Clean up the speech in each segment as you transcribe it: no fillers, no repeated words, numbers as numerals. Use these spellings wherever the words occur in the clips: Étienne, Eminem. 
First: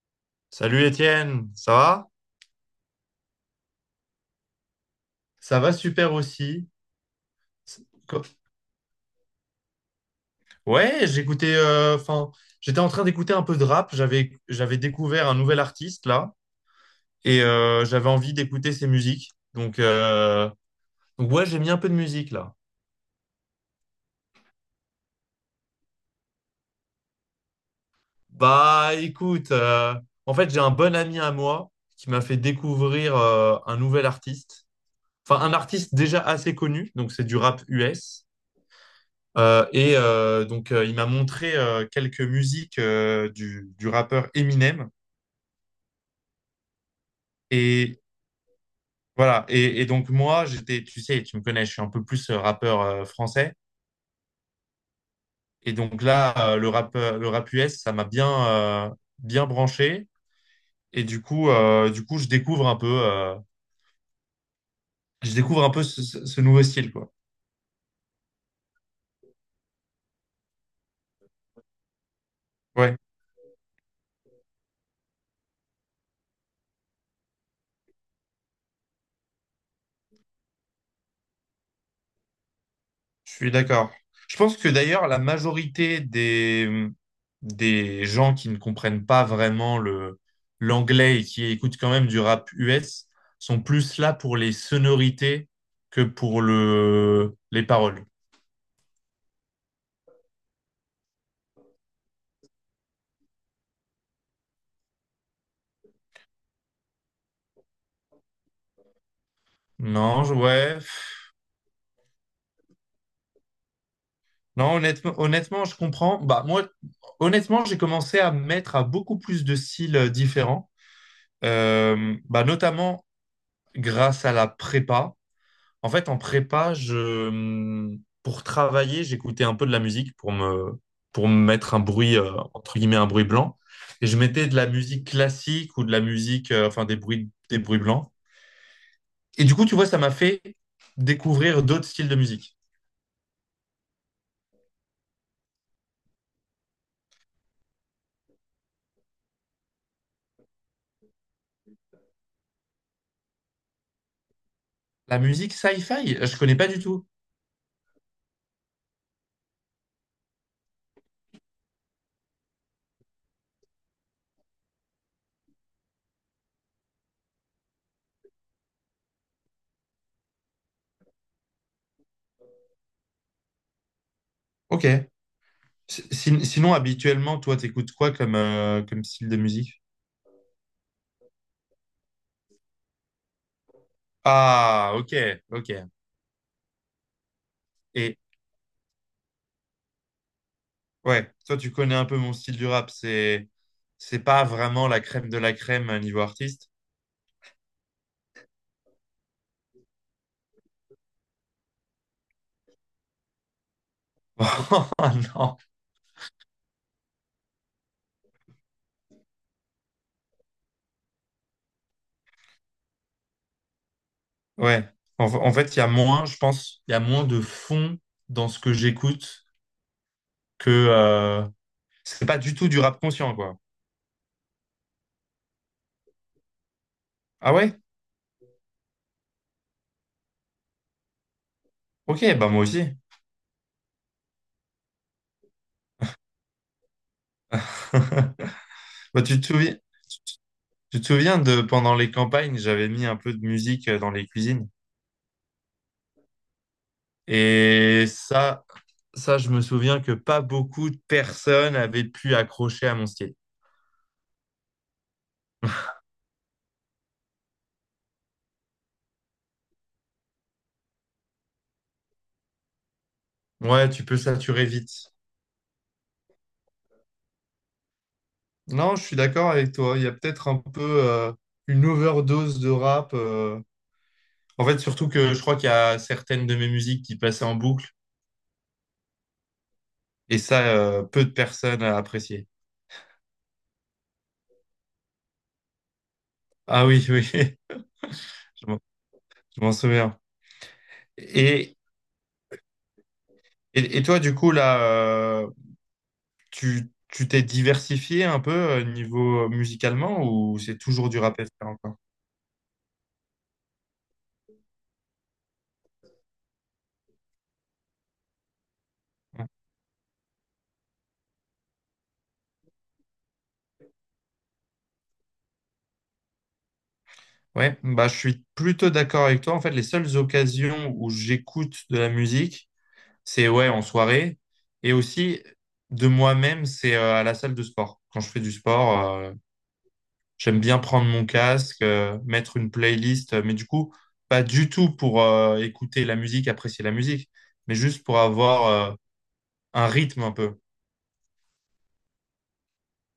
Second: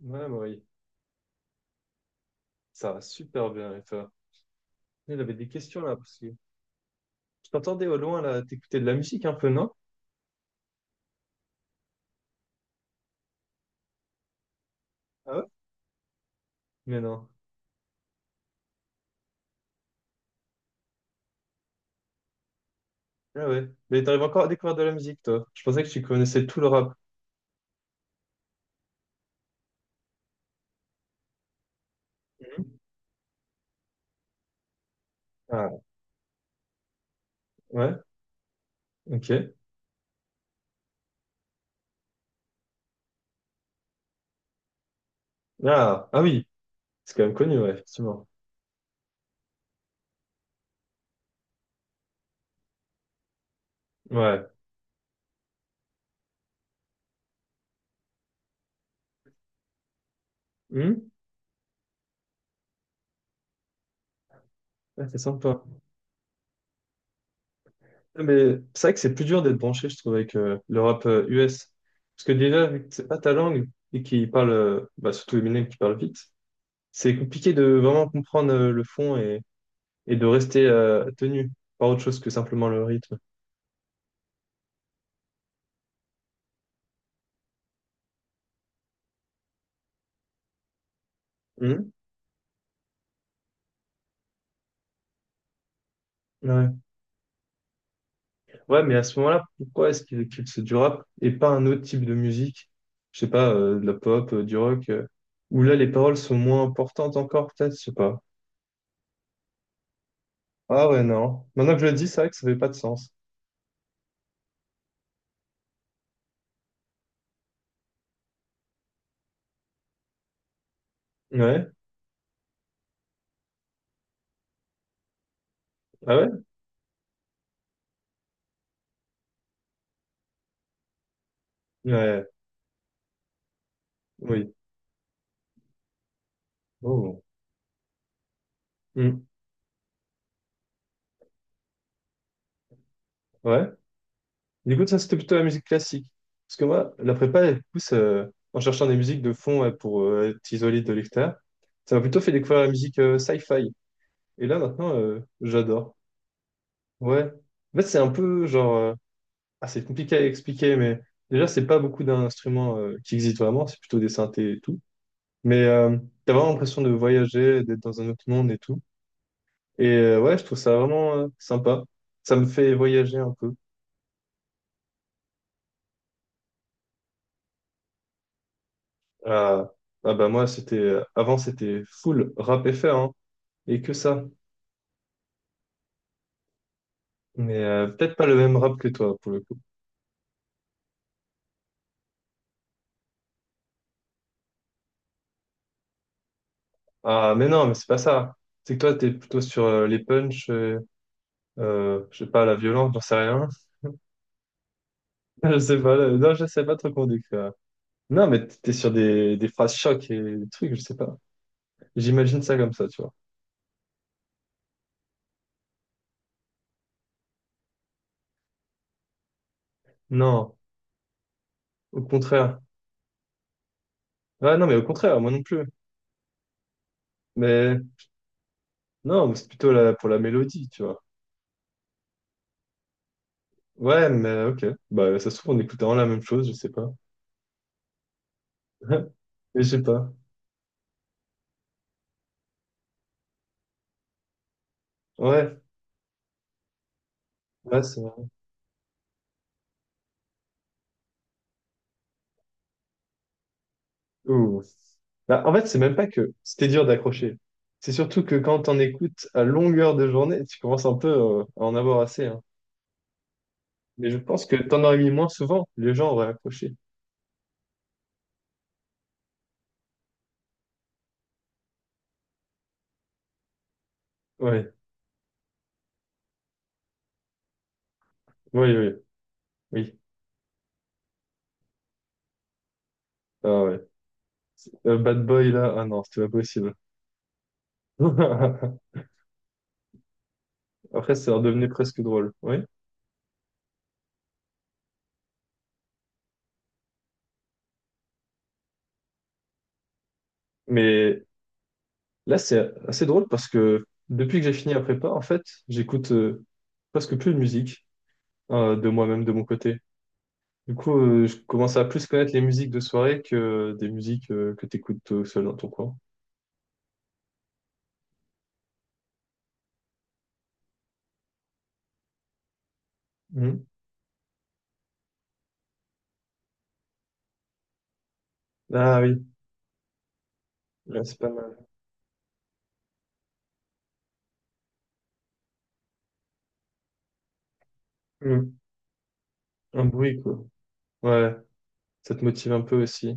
Ouais, Marie, Salut Étienne, ça va? ça va super bien et toi? Il avait des Ça va questions là super parce que aussi. je C'est- t'entendais au loin co- là, t'écoutais de la musique un peu, non? Ouais, j'écoutais, enfin, j'étais en train d'écouter un peu de rap. J'avais découvert un Ah ouais? nouvel artiste là, Mais non. et j'avais envie d'écouter ses musiques. Donc ouais, j'ai mis un peu de musique là. Ah ouais. Mais t'arrives encore à découvrir de la musique, toi. Je pensais que tu connaissais tout le rap. Bah, écoute, en fait, j'ai un bon ami à moi qui m'a fait Mhm. découvrir un nouvel artiste. Enfin, un Ah artiste déjà assez connu. Donc, c'est du rap ouais, US. ok. Et donc, il m'a montré quelques musiques du rappeur Eminem. Ah, ah oui, c'est quand même connu, ouais, Et effectivement. voilà. Et donc, moi, j'étais, tu sais, tu me connais, je suis un peu plus rappeur français. Ouais. Et donc là, le rap US, ça m'a bien, bien branché. Et Hmm. Du coup, je découvre un peu, Ah, c'est je sympa. découvre un peu ce nouveau style, quoi. Ah, mais c'est vrai que c'est plus dur d'être branché, je trouve, avec le rap US. Parce que déjà, vu que Ouais. c'est pas ta langue et qu'il parle, bah, surtout Eminem qui parle vite, c'est compliqué de vraiment comprendre le fond et de rester tenu par autre chose que simplement le rythme. Je suis d'accord. Je pense que d'ailleurs, la majorité des gens qui ne comprennent pas vraiment l'anglais et qui écoutent Mhm. quand même du rap US sont plus là pour les sonorités que pour Ouais. Les paroles. Ouais, mais à ce moment-là, pourquoi est-ce qu'il éclipse du rap et pas un autre type de musique? Je sais pas, de la pop, du rock, où là les paroles sont moins importantes encore, peut-être, je sais pas. Ouais. Ah ouais, pff. non. Maintenant que je le dis, c'est vrai que ça fait pas de sens. Non, honnêtement, honnêtement, je comprends. Bah, moi, honnêtement, j'ai commencé à me mettre à beaucoup plus de styles différents. Ouais, Bah, notamment grâce à la prépa. En fait, ah en ouais? prépa, pour travailler, j'écoutais un peu de la musique pour pour me mettre un bruit, Ouais, entre guillemets, un bruit blanc. Et je mettais oui. de la musique classique ou de la musique, enfin, Oh. Des bruits blancs. Mhm. Et du coup, tu vois, ça m'a fait découvrir d'autres styles de musique. Ouais. Du coup, ça, c'était plutôt la musique classique. Parce que moi, la prépa, elle pousse en cherchant des musiques de fond, ouais, pour être isolé de l'extérieur. Ça m'a plutôt fait découvrir la musique sci-fi. Et là, maintenant, La musique j'adore. sci-fi, je connais pas du tout. Ouais. En fait, c'est un peu genre. Ah, c'est compliqué à expliquer, mais déjà, c'est pas beaucoup d'instruments qui existent vraiment, c'est plutôt des synthés et tout. Mais t'as vraiment l'impression de voyager, d'être dans un autre monde et tout. Et ouais, je trouve ça vraiment sympa. Ça me fait voyager un peu. Ok. Sinon, habituellement, toi, t'écoutes quoi comme, comme style de Ah, musique? ah bah moi, c'était. Avant, c'était full rap FR, hein, et que ça. Ah, ok, ok. Mais peut-être Et pas le même rap que toi, pour le coup. ouais, toi, tu connais un peu mon style du rap. C'est pas vraiment la crème de la crème niveau artiste. Ah, mais non, mais c'est pas ça. C'est que toi, t'es plutôt sur les punchs. Je sais pas, la violence, j'en sais rien. Oh, non. Je sais pas, là, non, je sais pas trop comment décrire. Non, mais t'es sur des phrases choc et des trucs, je sais pas. J'imagine ça comme ça, tu vois. Ouais. En fait, il y a moins, je pense, il y a moins de fond dans ce que j'écoute Non, que au c'est pas du contraire. tout du rap conscient, quoi. Ouais, non, mais au contraire, moi non plus. Ah ouais? Mais non, mais c'est plutôt là pour la mélodie, tu vois. Ok, bah moi aussi. Ouais, mais ok. Bah, ça se trouve, on écoute vraiment la même chose, je sais pas. Mais Bah, je sais pas. tu te souviens de pendant les campagnes, j'avais mis un peu de musique dans les cuisines. Ouais, ouais, c'est Et vrai. ça, Ça, je me souviens que pas beaucoup de personnes avaient pu accrocher à mon style. Ouh. Bah, en fait, c'est même pas que c'était dur d'accrocher. C'est surtout que quand on écoute à longueur de journée, tu commences un peu à en avoir assez, hein. Ouais, tu Mais je peux pense que saturer t'en aurais mis vite. moins souvent, les gens auraient accroché. Non, je suis d'accord avec toi. Il y a peut-être un peu une overdose de rap. En Ouais, fait, surtout que je crois qu'il y a certaines de mes musiques qui passaient en boucle oui, oui, oui. et ça, peu de personnes appréciaient. Ah ouais. Bad Boy là, ah non, c'était pas possible. Ah oui, oui, je m'en je m'en souviens. Après, ça redevenait Et, presque drôle, oui. et toi, du coup, là, tu t'es diversifié un peu niveau musicalement ou c'est toujours du Mais rap FR encore? là, c'est assez drôle parce que depuis que j'ai fini la prépa, en fait, j'écoute presque plus de musique de moi-même, de mon côté. Du coup, je commence à plus connaître les musiques de soirée que des musiques que t'écoutes tout seul dans ton coin. Ouais, bah, je suis plutôt d'accord avec toi. En fait, les seules occasions où j'écoute de la musique, c'est Mhm. ouais, en soirée. Et aussi, de moi-même, c'est à la salle de sport. Quand je fais du Ah sport, oui. J'aime bien Ouais, prendre c'est mon pas mal. casque, mettre une playlist. Mais du coup, pas du tout pour écouter la musique, apprécier la musique, mais juste pour Mhm. avoir euh, Un un bruit, rythme un quoi. peu. Ouais, ça te motive un peu aussi.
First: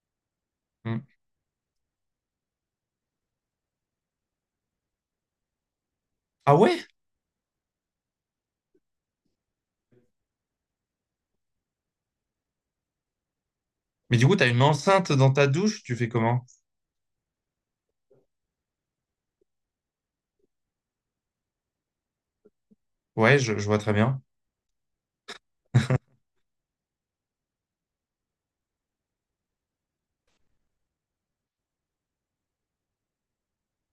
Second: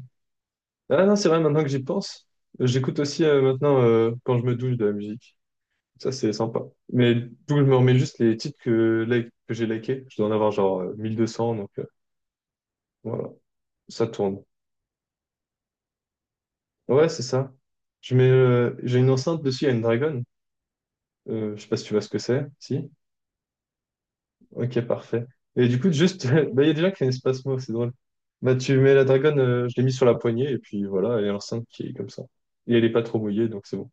Mm. Ah non, c'est vrai, maintenant que j'y pense, j'écoute aussi maintenant quand je me douche de la musique. Ça, c'est Ah sympa. ouais? Mais du coup, je me remets juste les titres que j'ai likés. Je dois en avoir genre 1200, donc voilà, ça Mais du coup, tourne. t'as une enceinte dans ta douche, tu fais comment? Ouais, c'est ça. Je mets, j'ai une enceinte dessus, il y a une Dragon. Je sais pas si tu vois ce que c'est. Si? Ouais, je vois très bien. Ok, parfait. Et du coup, juste, bah, il y a déjà qui a un espace mot, c'est drôle. Bah, tu mets la Dragon, je l'ai mis sur la poignée, et puis voilà, elle est enceinte qui est comme ça. Et elle est pas trop mouillée, donc c'est bon.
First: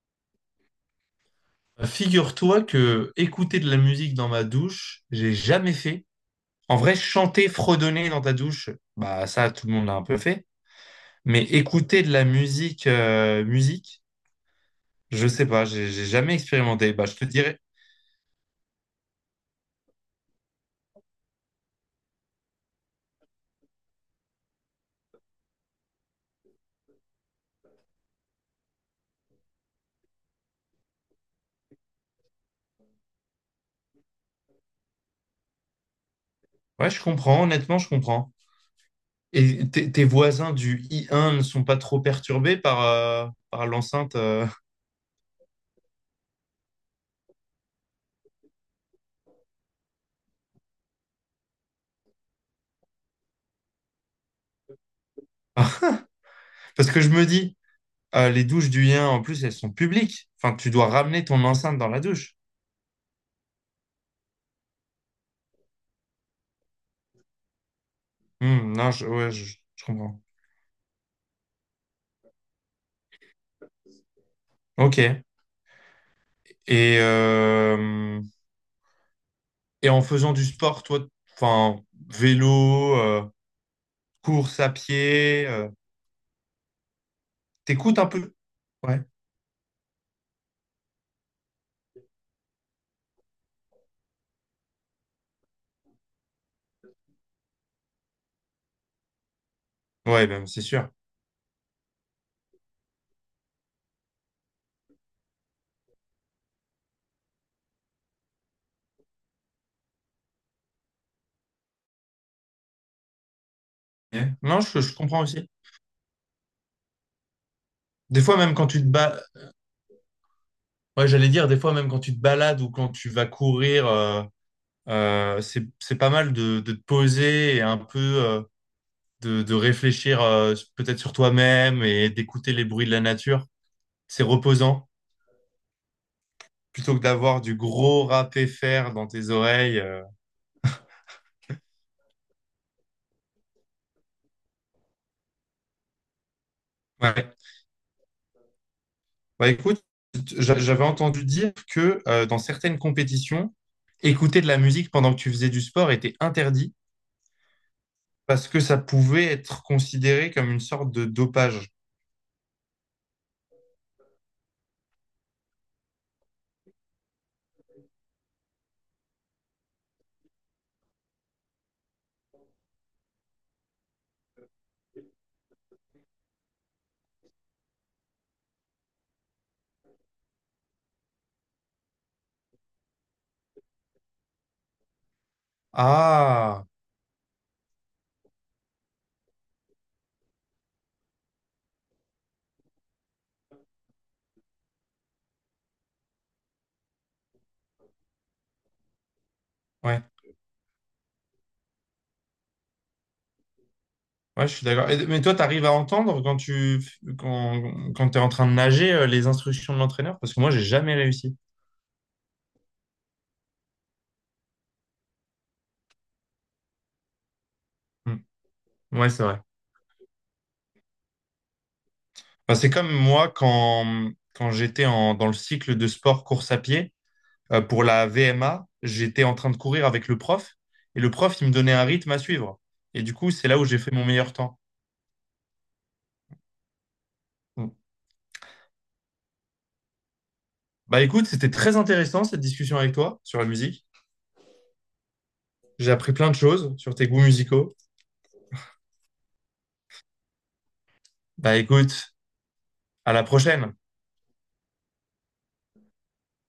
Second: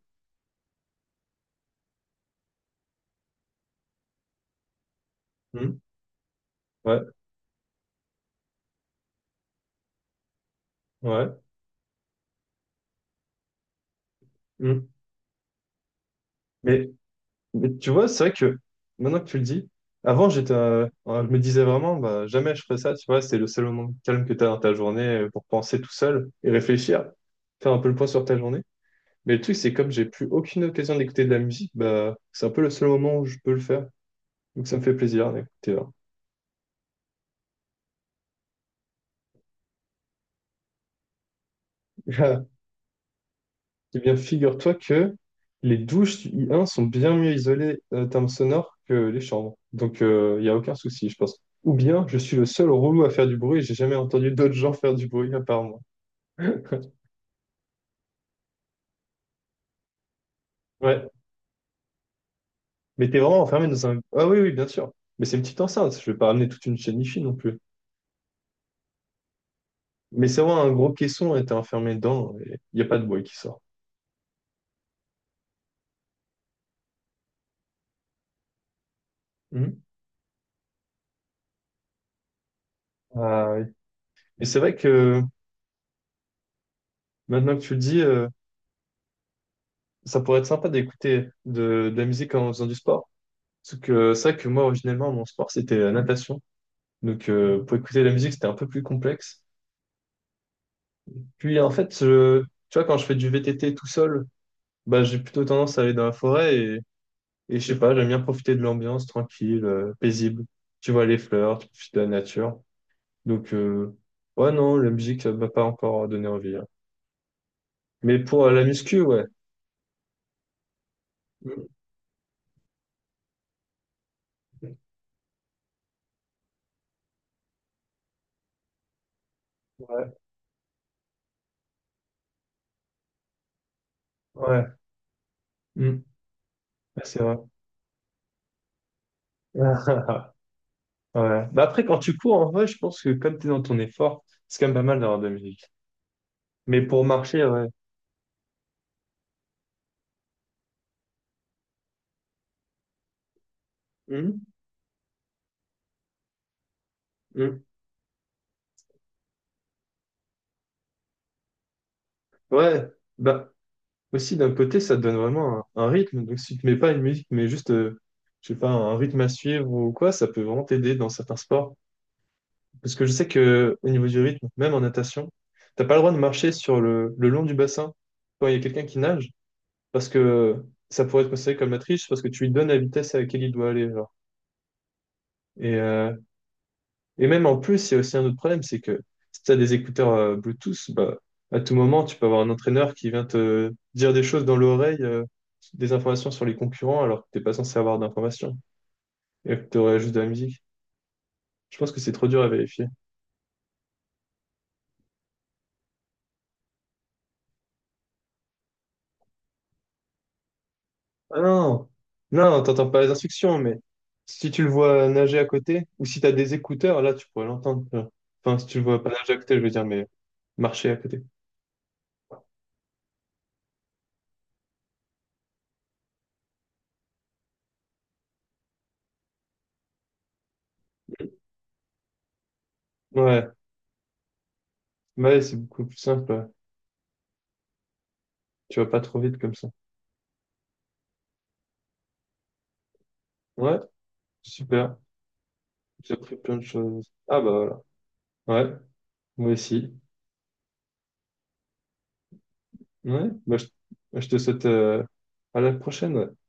Figure-toi que écouter de la musique dans ma douche, j'ai jamais Hmm. fait. En vrai, Ouais, chanter, fredonner dans ta douche, bah ça, tout le monde l'a un peu fait. ouais. Mais écouter de la musique, musique, Hmm. je sais pas, j'ai jamais Mais expérimenté. Bah, je te dirais, Mais tu vois, c'est vrai que maintenant que tu le dis, avant j'étais, je me disais vraiment, bah, jamais je ferais ça, tu vois, c'est le seul moment de calme que tu as dans ta journée pour penser tout seul et réfléchir, faire un peu le point sur ta journée. Mais le truc, c'est comme j'ai plus aucune occasion d'écouter de la musique, bah, c'est un peu le seul moment où je peux le faire. Donc ça me fait plaisir d'écouter. ouais, je comprends, honnêtement, je comprends. Et tes voisins du I1 ne sont pas trop Hein. perturbés par, par Eh bien, l'enceinte. figure-toi que les douches du I1 sont bien mieux isolées en termes sonores que les chambres. Donc, il n'y a aucun souci, je pense. Ou bien, je suis le seul relou à faire du bruit et j'ai jamais entendu d'autres gens faire du bruit à part moi. Parce que je me dis, les douches du I1, en plus, elles sont publiques. Enfin, tu dois Ouais. ramener ton enceinte dans la douche. Mais t'es vraiment enfermé dans un. Ah oui, oui, bien sûr. Mais c'est une petite enceinte. Je vais pas ramener toute une chaîne hi non plus. Hmm, non, je, ouais, je comprends. Mais c'est vraiment un gros caisson et t'es enfermé dedans et il n'y a pas de bruit qui sort. Ok. Et, euh, Mhm. et en faisant du sport, toi, enfin, vélo, Ah oui. Et c'est course à vrai que pied, maintenant que tu le t'écoutes dis, un peu? Ouais. ça pourrait être sympa d'écouter de la musique en faisant du sport. Sauf que ça que moi originellement mon sport c'était la natation. Donc pour écouter la musique c'était un peu plus complexe. Ouais, ben, c'est sûr. Puis en fait tu vois quand je fais du VTT tout seul, bah j'ai plutôt tendance à aller dans la forêt et je sais pas, j'aime bien profiter de l'ambiance tranquille, paisible. Tu vois les fleurs, tu profites de la nature. Donc Ouais. ouais Non, non, la je comprends musique ça m'a aussi. pas encore donné envie, hein. Mais Des fois, pour même la quand tu te muscu, ba- ouais. Ouais, j'allais dire, des Mm. fois, même quand tu te balades ou quand tu vas courir, c'est pas mal de te poser et un peu de Ouais, réfléchir peut-être sur toi-même et d'écouter les bruits de la nature. C'est ouais. reposant. Mm. Plutôt que Ouais, c'est vrai. d'avoir du gros râpé fer dans tes oreilles. Ouais. Bah après quand tu cours en vrai, je pense que comme tu es dans ton effort, c'est quand même pas mal d'avoir de la musique. Mais pour Ouais. marcher, ouais. Bah, écoute, j'avais entendu dire que dans certaines compétitions, Mhm, écouter de la musique pendant que tu faisais du sport était interdit mhm. parce que ça pouvait être considéré comme une sorte de dopage. Ouais, bah aussi d'un côté, ça te donne vraiment un rythme. Donc si tu mets pas une musique, mais juste, je sais pas, un rythme à suivre ou quoi, ça peut vraiment t'aider dans certains sports. Parce que je sais que au niveau du rythme, même en natation, t'as pas le droit de marcher sur le long du bassin quand il y a quelqu'un qui nage, parce que ça pourrait être considéré comme la triche, parce que tu lui donnes la vitesse à laquelle il doit aller, genre. Et euh, Ah, Et même en plus, il y a aussi un autre problème, c'est que si tu as des écouteurs Bluetooth, bah, à tout moment, tu peux avoir un entraîneur qui vient te dire des choses dans l'oreille, des informations sur les concurrents, alors que t'es pas censé avoir d'informations et que tu aurais ouais, juste de la musique. Je pense que c'est trop dur à vérifier. ouais, je suis d'accord. Et- Mais toi, tu arrives à entendre quand, quand tu es en train de nager les instructions de l'entraîneur? Parce que moi, j'ai jamais réussi. Ah non, non, t'entends pas les instructions, mais si tu le vois nager à côté, ou si tu as des écouteurs, là, tu pourrais l'entendre, tu vois. Hmm. Enfin, si tu le vois pas Ouais, c'est nager à vrai. côté, je veux dire, mais marché à côté. Bah, c'est comme moi quand, quand j'étais en, dans le cycle de sport course à pied. Pour la VMA, j'étais en train de courir avec le prof et le prof, il me donnait un rythme à suivre. Et du coup, c'est Ouais, là où j'ai fait mon meilleur temps. ouais, c'est beaucoup plus simple, ouais. Donc, Tu vas pas trop vite comme ça. bah écoute, c'était très intéressant cette discussion avec toi sur la Ouais, musique. super. J'ai J'ai appris plein appris de plein de choses sur tes choses. goûts Ah musicaux. bah voilà. Ouais, moi aussi. Bah écoute, à la Ouais, bah, je, prochaine. je te souhaite à la prochaine. Ouais.